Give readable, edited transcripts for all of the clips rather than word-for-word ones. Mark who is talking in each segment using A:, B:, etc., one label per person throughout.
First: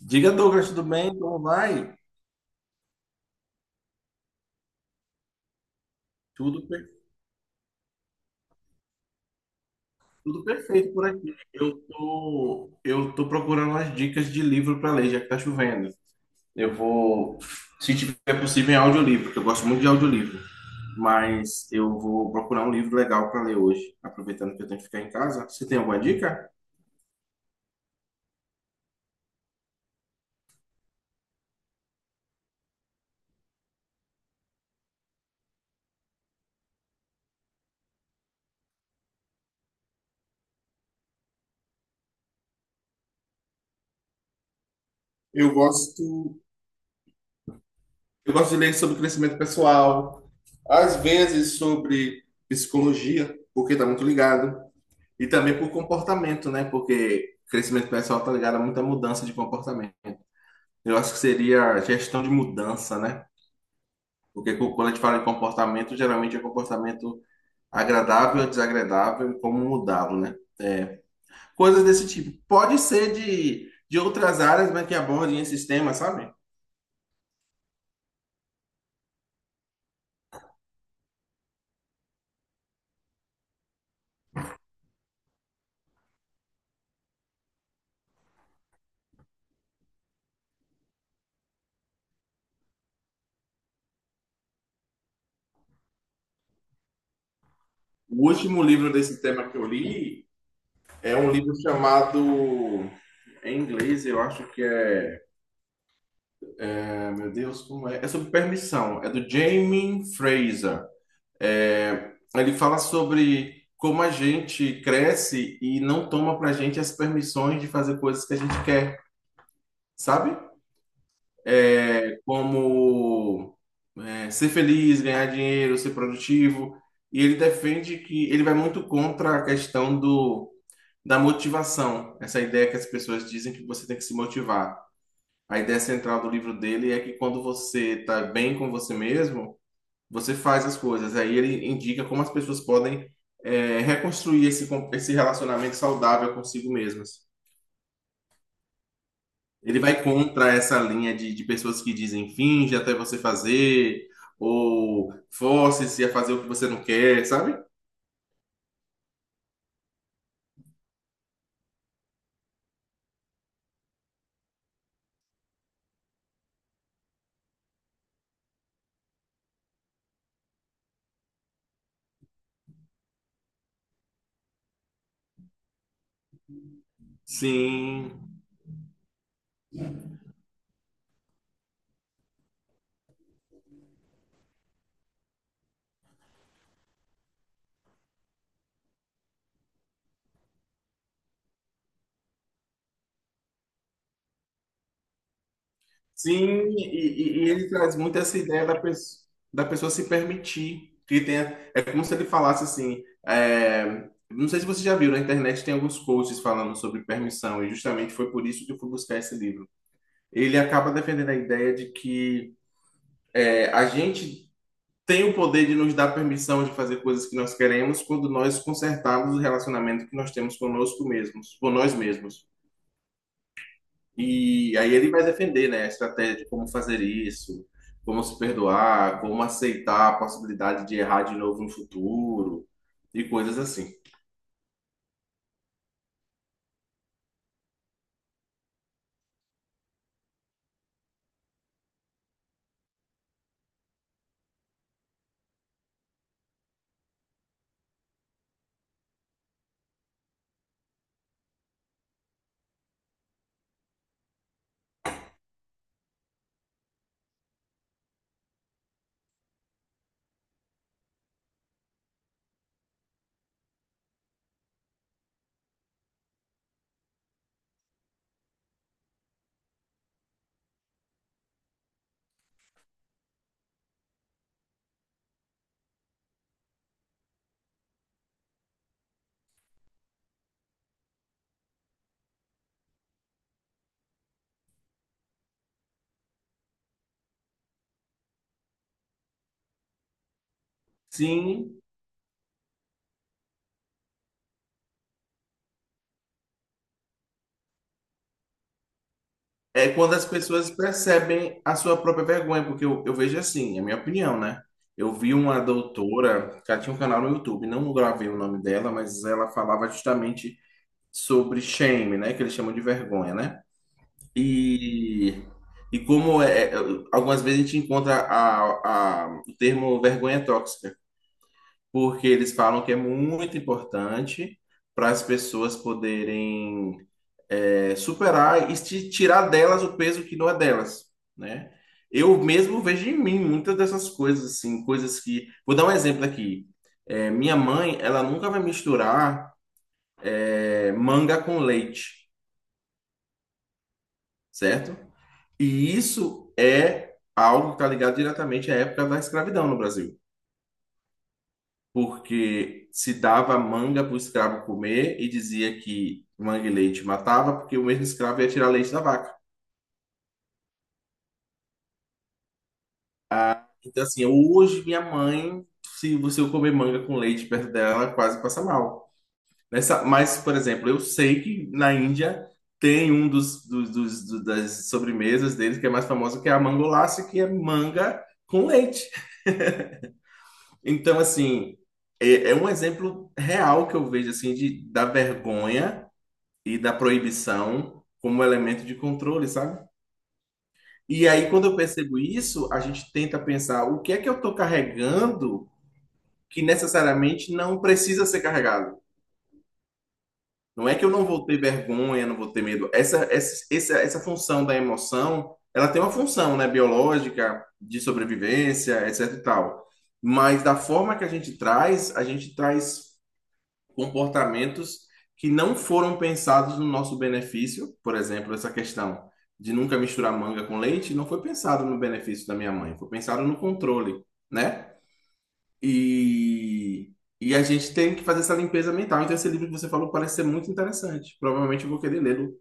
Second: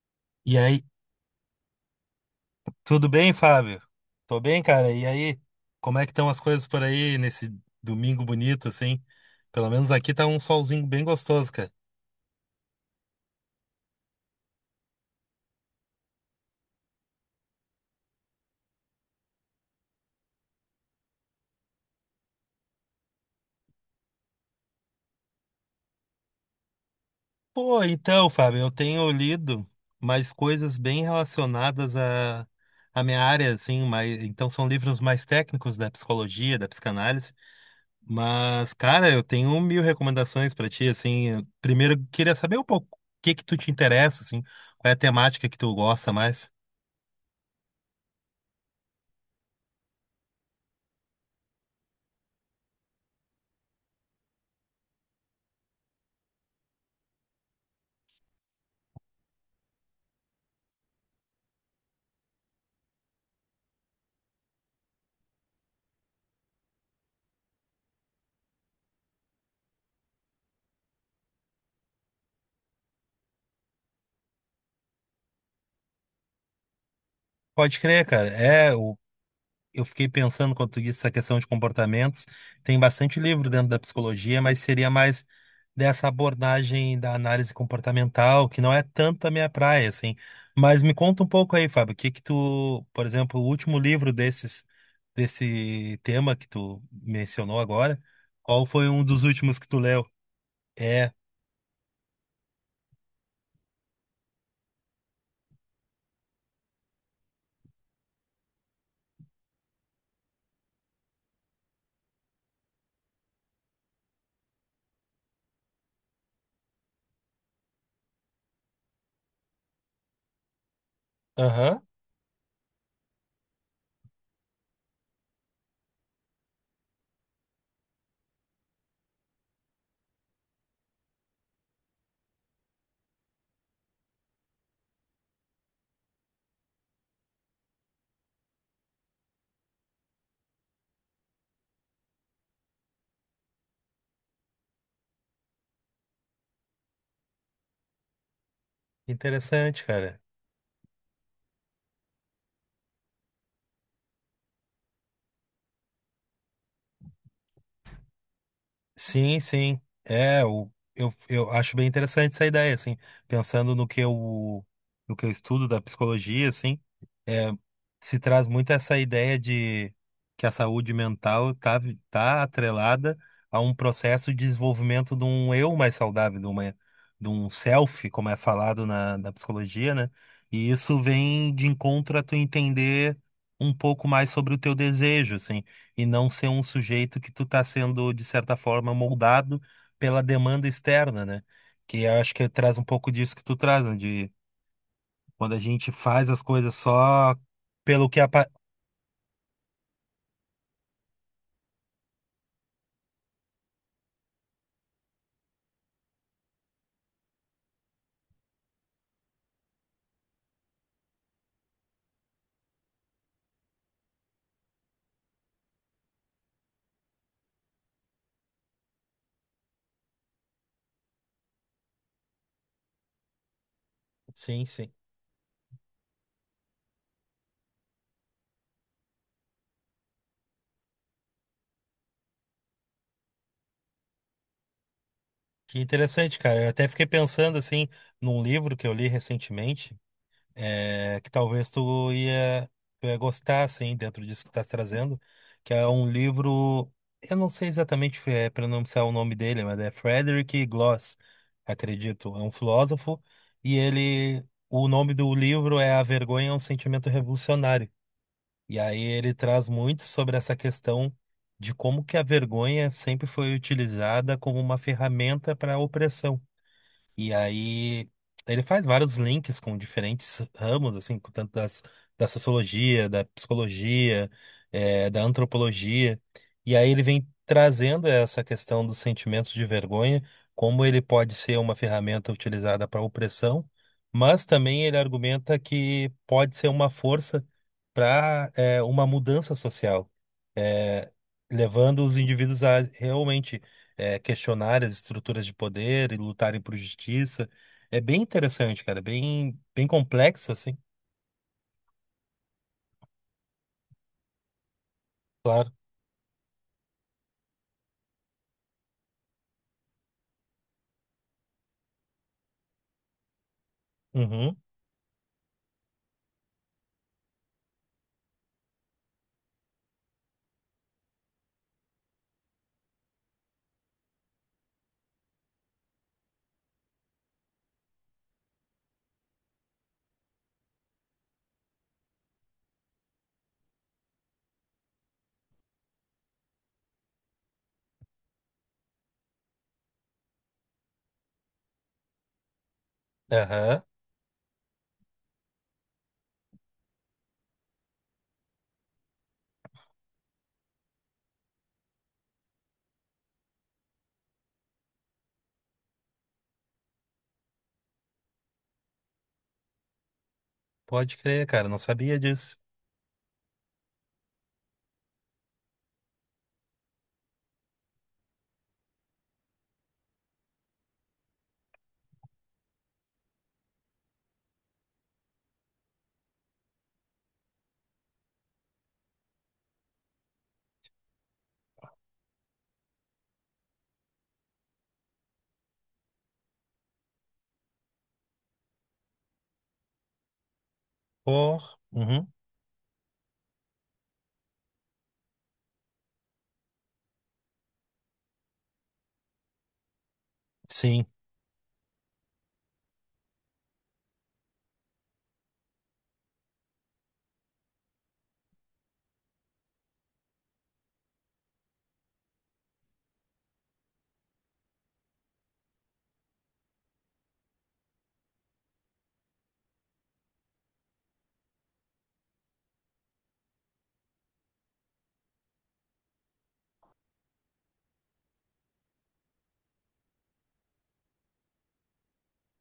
A: Diga,
B: E
A: Douglas, tudo
B: aí,
A: bem? Como vai?
B: tudo bem, Fábio? Tô bem, cara. E aí, como é que estão as
A: Tudo,
B: coisas por
A: per-
B: aí nesse domingo bonito, assim? Pelo menos aqui tá um
A: tudo
B: solzinho
A: perfeito
B: bem
A: por aqui.
B: gostoso, cara.
A: Eu tô procurando umas dicas de livro para ler, já que tá chovendo. Eu vou, se tiver possível, em audiolivro, porque eu gosto muito de audiolivro. Mas eu vou procurar um livro legal para ler hoje, aproveitando que eu tenho que ficar em casa. Você tem alguma dica?
B: Pô, então, Fábio, eu tenho lido mais coisas bem relacionadas à minha área, assim, mas então são livros mais técnicos da psicologia, da psicanálise. Mas, cara, eu tenho mil recomendações pra ti, assim. Eu Primeiro, eu queria saber um pouco o que que tu te interessa, assim, qual é a temática
A: Eu
B: que tu gosta
A: gosto,
B: mais.
A: eu gosto de ler sobre crescimento pessoal, às vezes sobre psicologia, porque está muito ligado. E também por comportamento, né? Porque crescimento pessoal tá ligado a muita mudança de comportamento. Eu acho que seria gestão de mudança, né? Quando a gente fala de comportamento, geralmente é um comportamento agradável, desagradável e como mudá-lo, né? É, coisas desse tipo. Pode ser de outras áreas, mas que abordem esses temas, sabe?
B: Pode crer, cara. Eu fiquei pensando quando tu disse essa questão de comportamentos. Tem bastante livro dentro da psicologia, mas seria mais dessa abordagem da análise comportamental, que não é tanto a minha praia, assim. Mas me conta um pouco aí, Fábio, o que que tu, por exemplo, o último livro desses, desse tema que tu mencionou agora,
A: O último
B: qual foi
A: livro
B: um dos
A: desse tema
B: últimos
A: que eu
B: que tu leu?
A: li
B: É.
A: é um livro chamado, em inglês, eu acho que é, é, meu Deus, como é? É sobre permissão. É do Jamie Fraser. Ele fala sobre como a gente cresce e não toma pra gente as permissões de fazer coisas que a gente quer, sabe?
B: Aham.
A: É como ser feliz, ganhar dinheiro, ser produtivo. E ele defende que ele vai muito contra a questão da motivação, essa ideia que as pessoas dizem que você tem que se motivar. A ideia central do livro dele é que quando você está bem com você mesmo, você faz as coisas. Aí ele indica como as pessoas podem reconstruir esse relacionamento saudável consigo mesmas. Ele
B: Interessante,
A: vai
B: cara.
A: contra essa linha de pessoas que dizem finge até você fazer, ou force-se a fazer o que você não quer, sabe?
B: Sim, sim. Eu acho bem interessante essa ideia, assim, pensando no que eu estudo da psicologia, assim, é, se traz muito essa ideia de que a saúde mental tá atrelada a um processo de desenvolvimento de um eu mais saudável, de um self,
A: Sim.
B: como é falado na psicologia, né? E isso vem de encontro a tu entender um pouco mais sobre o teu desejo, assim, e não ser um sujeito que tu tá sendo, de certa forma, moldado pela demanda externa, né? Que eu acho que traz um pouco disso que tu traz, né? De quando a gente faz as
A: Sim,
B: coisas só
A: e ele traz
B: pelo
A: muito
B: que
A: essa
B: apa...
A: ideia da pessoa se permitir. Que tenha, é como se ele falasse assim. Não sei se você já viu, na internet tem alguns posts falando sobre permissão, e justamente foi por isso que eu fui buscar esse livro. Ele acaba defendendo a ideia de que a gente tem o poder de nos dar permissão de fazer coisas que nós queremos quando nós consertarmos o relacionamento que nós temos conosco mesmos, com nós mesmos.
B: Sim,
A: E
B: sim.
A: aí ele vai defender, né, a estratégia de como fazer isso, como se perdoar, como aceitar a possibilidade de errar de novo no futuro e coisas assim.
B: Que interessante, cara. Eu até fiquei pensando, assim, num livro que eu li recentemente, que tu ia gostar, assim, dentro disso que estás trazendo, que é um livro, eu não sei exatamente pronunciar o nome dele, mas é Frederick Gloss, acredito, é um filósofo, e ele, o nome do livro é A Vergonha é um Sentimento Revolucionário, e aí ele traz muito sobre essa questão de como que a vergonha sempre foi utilizada como uma ferramenta para a opressão. E aí ele faz vários links com diferentes ramos, assim, com tanto da sociologia, da psicologia, da antropologia. E aí ele vem trazendo essa questão dos sentimentos de vergonha, como ele pode ser uma ferramenta utilizada para opressão, mas também ele argumenta que pode ser uma força para uma mudança social, eh,
A: Sim,
B: levando os indivíduos a realmente questionar as estruturas de poder e lutarem por justiça. É bem interessante, cara, bem
A: é quando as
B: complexo,
A: pessoas
B: assim,
A: percebem a sua própria vergonha, porque eu vejo assim, é a minha opinião, né? Eu vi uma
B: claro.
A: doutora que ela tinha um canal no YouTube, não gravei o nome dela, mas ela falava justamente sobre shame, né, que eles chamam de vergonha, né?
B: Uhum.
A: E, e como é, algumas vezes a gente encontra o termo vergonha tóxica, porque eles falam que é muito importante para as pessoas poderem superar e tirar delas o peso que não é delas, né? Eu mesmo vejo em mim muitas dessas coisas, assim, coisas que... Vou dar um exemplo aqui. É, minha mãe, ela nunca vai misturar manga com leite,
B: Aham.
A: certo? E isso é algo que está ligado diretamente à época da escravidão no Brasil, porque se dava manga para o escravo comer e dizia que manga e leite matava, porque o mesmo escravo ia tirar leite da vaca.
B: Pode crer, cara, não sabia disso.
A: Então, assim, hoje minha mãe, se você comer manga com leite perto dela, quase passa mal. Nessa, mas, por exemplo, eu sei que na Índia tem um das sobremesas deles que é mais famosa, que é a mangolace, que é manga com leite. Então, assim, é um exemplo real que eu vejo, assim, da vergonha e da proibição como elemento de controle, sabe? E aí,
B: Pô,
A: quando eu percebo
B: uhum,
A: isso, a gente tenta pensar o que é que eu estou carregando que necessariamente não precisa ser carregado. Não é que
B: sim,
A: eu não vou ter vergonha, não vou ter medo. Essa função da emoção, ela tem uma função, né, biológica, de sobrevivência, etc e tal. Mas da forma que a gente traz comportamentos que não foram pensados no nosso benefício, por exemplo, essa questão de nunca misturar manga com leite, não foi pensado no benefício da minha mãe, foi pensado no controle, né? E, e a gente tem que fazer essa limpeza mental. Então, esse livro que você falou parece ser muito interessante. Provavelmente eu vou querer lê-lo,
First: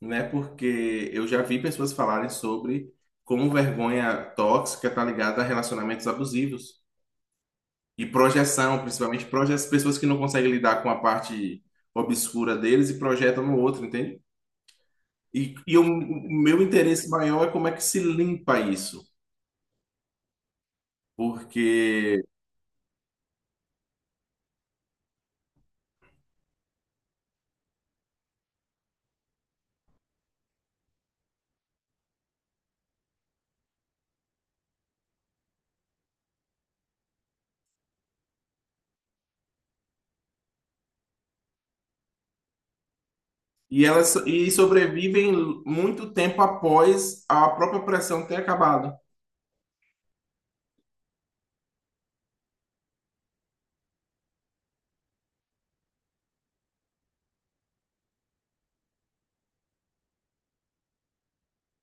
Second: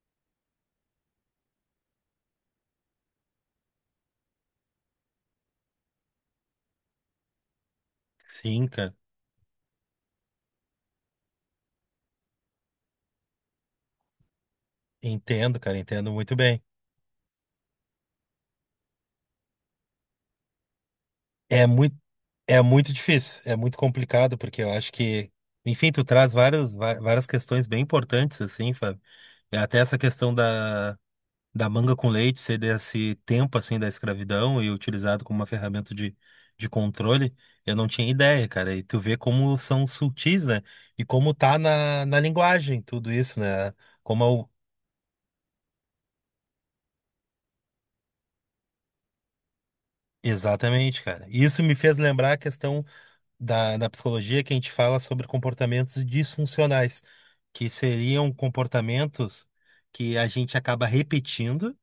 A: né? Porque eu já vi pessoas falarem sobre como vergonha tóxica está ligada a relacionamentos abusivos. E
B: sim,
A: projeção, principalmente projeção, pessoas que não conseguem lidar com a parte obscura deles e projetam no outro, entende? E
B: cara,
A: o
B: entendo
A: o
B: muito bem.
A: meu interesse maior é como é que se limpa isso,
B: É muito,
A: porque
B: é muito difícil, é muito complicado, porque eu acho que, enfim, tu traz várias, va- várias questões bem importantes, assim, Fábio. É. Até essa questão da manga com leite ser desse tempo assim da escravidão e utilizado como uma ferramenta de controle, eu não tinha ideia, cara. E tu vê como são sutis, né? E como tá na linguagem tudo isso, né? Como é
A: e sobrevivem muito tempo após a própria pressão ter acabado.
B: Exatamente, cara. E isso me fez lembrar a questão da psicologia que a gente fala sobre comportamentos disfuncionais, que seriam comportamentos que a gente acaba repetindo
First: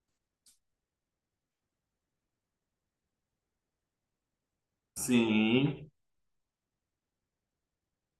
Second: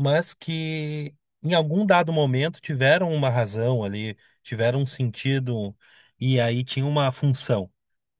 B: mas que em algum dado momento tiveram uma razão ali, tiveram um sentido
A: Sim,
B: e aí tinha uma função.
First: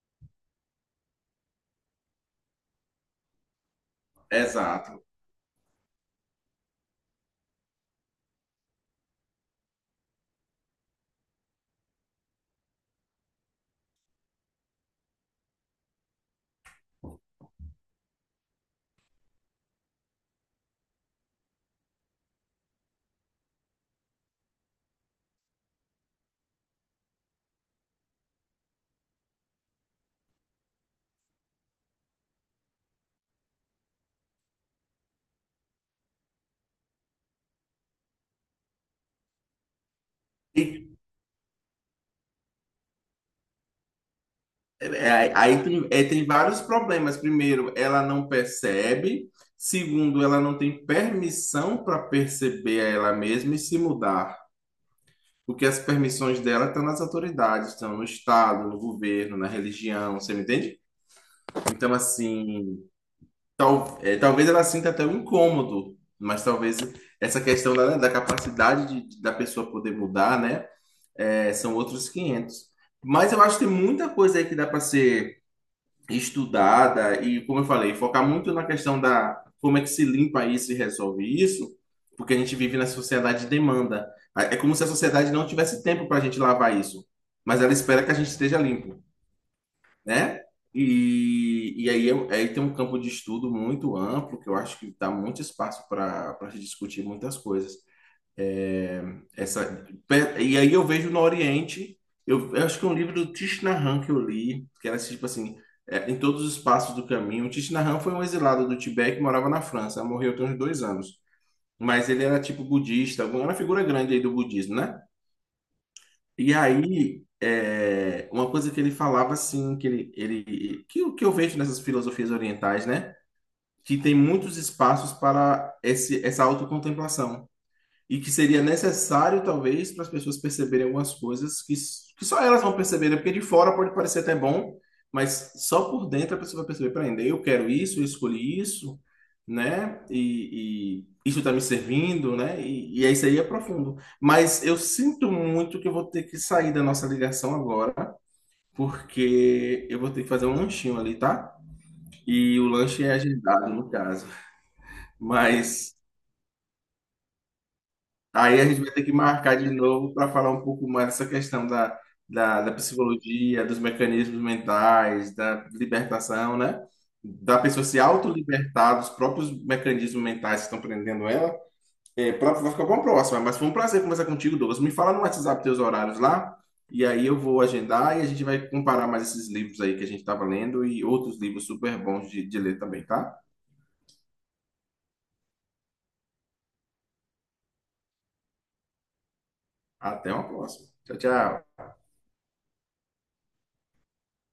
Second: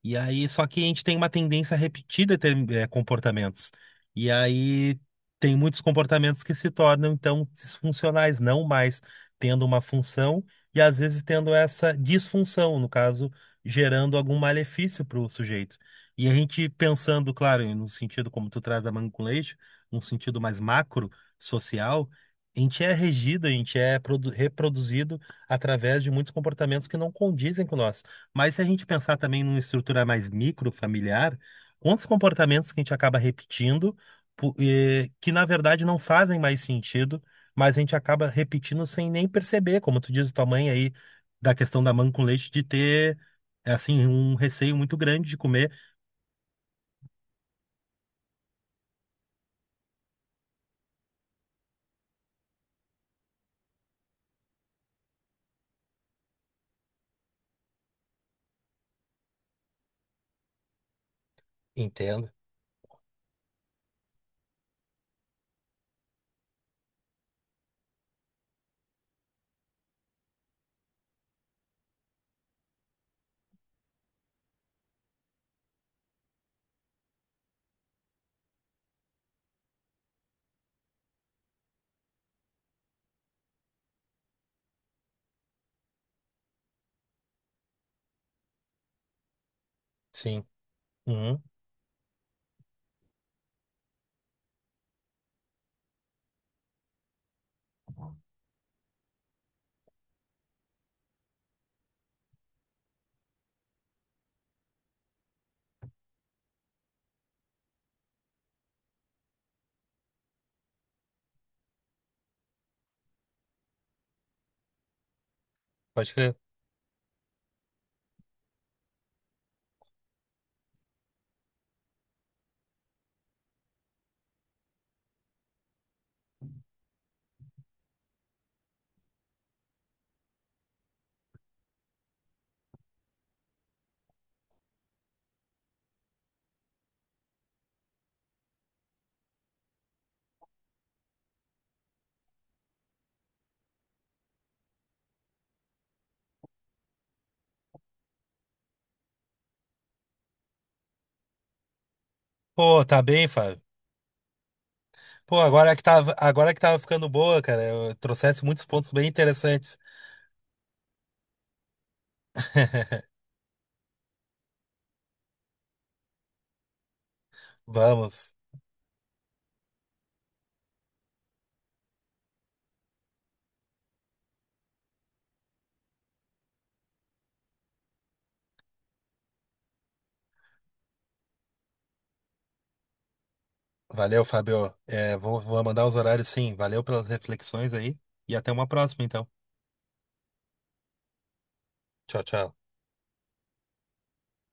B: E aí, só que a gente tem uma tendência a repetir comportamentos. E aí,
A: exato.
B: tem muitos comportamentos que se tornam, então, disfuncionais, não mais tendo uma função e, às vezes, tendo essa disfunção, no caso, gerando algum malefício para o sujeito. E a gente pensando, claro, no sentido como tu traz da manga com leite, num sentido mais macro, social, a gente é regido, a gente é produ- reproduzido através de muitos comportamentos que não condizem com nós. Mas se a gente pensar também numa estrutura mais microfamiliar, quantos comportamentos que a gente acaba repetindo, que na verdade não fazem mais sentido, mas a gente acaba repetindo sem nem perceber, como tu diz, tua mãe
A: E
B: aí, da questão da mãe com leite, de ter, assim, um receio muito grande de comer.
A: tem vários problemas. Primeiro, ela não percebe. Segundo, ela não tem permissão para perceber ela mesma e se mudar. Porque as permissões dela estão nas autoridades, estão no Estado, no governo, na religião, você me entende? Então,
B: Entendo,
A: assim, talvez ela sinta até um incômodo, mas talvez essa questão da da pessoa poder mudar, né? São outros 500. Mas eu acho que tem muita coisa aí que dá para ser estudada e, como eu falei, focar muito na questão da como é que se limpa isso e resolve isso, porque a gente vive na sociedade de demanda. É como se a sociedade não tivesse tempo para a gente lavar isso, mas ela espera que a gente esteja limpo, né?
B: sim. Uhum,
A: E aí, aí tem um campo de estudo muito amplo, que eu acho que dá muito espaço para se discutir muitas coisas. É, Essa, e aí eu vejo no Oriente, eu acho que é um livro do Thich Nhat Hanh que eu li, que era tipo assim, em todos os passos do caminho. O Thich Nhat Hanh foi um exilado do Tibete que morava na França, morreu tem uns dois anos. Mas ele era tipo budista, era uma figura grande aí do budismo, né?
B: pode crer.
A: E aí, uma coisa que ele falava assim, que ele que, o que eu vejo nessas filosofias orientais, né? Que tem muitos espaços para essa autocontemplação e que seria necessário, talvez, para as pessoas perceberem algumas coisas que só elas vão perceberem, porque de fora pode parecer até bom, mas só por dentro a pessoa vai perceber, peraí, eu quero isso, eu escolhi isso, né? E isso está me servindo, né? E é isso, aí é profundo. Mas eu sinto muito que eu vou ter que sair da nossa ligação agora, porque eu vou ter que fazer um lanchinho ali, tá? E o
B: Pô, tá
A: lanche é
B: bem, Fábio.
A: agendado, no caso.
B: Pô,
A: Mas
B: agora que tava ficando boa, cara, eu trouxesse
A: aí
B: muitos
A: a gente
B: pontos
A: vai ter
B: bem
A: que marcar de
B: interessantes.
A: novo para falar um pouco mais dessa questão da psicologia, dos mecanismos mentais, da libertação, né? Da pessoa se
B: Vamos.
A: autolibertar dos próprios mecanismos mentais que estão prendendo ela. Vai ficar bom próxima, mas foi um prazer conversar contigo, Douglas. Me fala no WhatsApp teus horários lá, e aí eu vou agendar e a gente vai comparar mais esses livros aí que a gente estava lendo e outros livros super bons de ler também, tá?
B: Valeu, Fábio. Vou mandar os horários sim. Valeu pelas reflexões aí e até uma próxima, então.
A: Até uma próxima. Tchau, tchau.
B: Tchau, tchau.